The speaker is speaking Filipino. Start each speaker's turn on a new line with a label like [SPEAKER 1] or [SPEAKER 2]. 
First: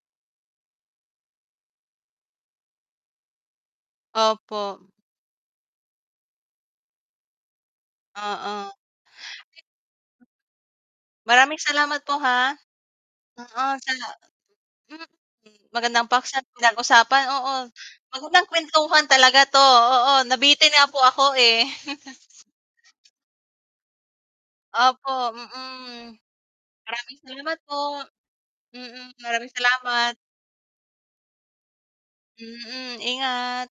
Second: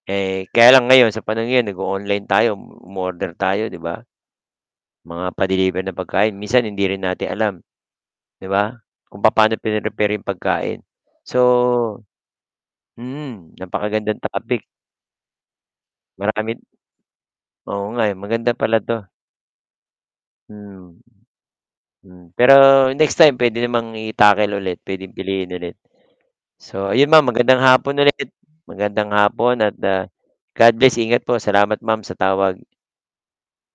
[SPEAKER 1] Eh, kaya lang ngayon sa panahon ngayon nag-o-online tayo, umo um-order tayo, 'di ba?
[SPEAKER 2] Opo.
[SPEAKER 1] Mga pa-deliver na pagkain, minsan hindi rin natin alam, 'di
[SPEAKER 2] Oo.
[SPEAKER 1] ba? Kung papa'no pinrepare yung pagkain. So
[SPEAKER 2] Maraming salamat po, ha.
[SPEAKER 1] Mm,
[SPEAKER 2] Oo sala
[SPEAKER 1] napaka-gandang topic.
[SPEAKER 2] Mm, magandang paksang
[SPEAKER 1] Marami d
[SPEAKER 2] pinag-usapan, oo,
[SPEAKER 1] Oo nga, eh,
[SPEAKER 2] magandang
[SPEAKER 1] maganda pala
[SPEAKER 2] kuwentuhan
[SPEAKER 1] 'to.
[SPEAKER 2] talaga 'to, oo nabitin nga po
[SPEAKER 1] Hmm.
[SPEAKER 2] ako, eh.
[SPEAKER 1] Hmm, pero next time puwede namang i-tackle ulit,
[SPEAKER 2] Opo,
[SPEAKER 1] puwedeng piliin ulit.
[SPEAKER 2] mm.
[SPEAKER 1] So, ayun
[SPEAKER 2] Maraming
[SPEAKER 1] Ma'am magandang
[SPEAKER 2] salamat po!
[SPEAKER 1] hapon ulit, magandang
[SPEAKER 2] Mm, maraming
[SPEAKER 1] hapon at, ah,
[SPEAKER 2] salamat.
[SPEAKER 1] God bless. Ingat po, salamat Ma'am sa tawag.
[SPEAKER 2] Mm, ingat.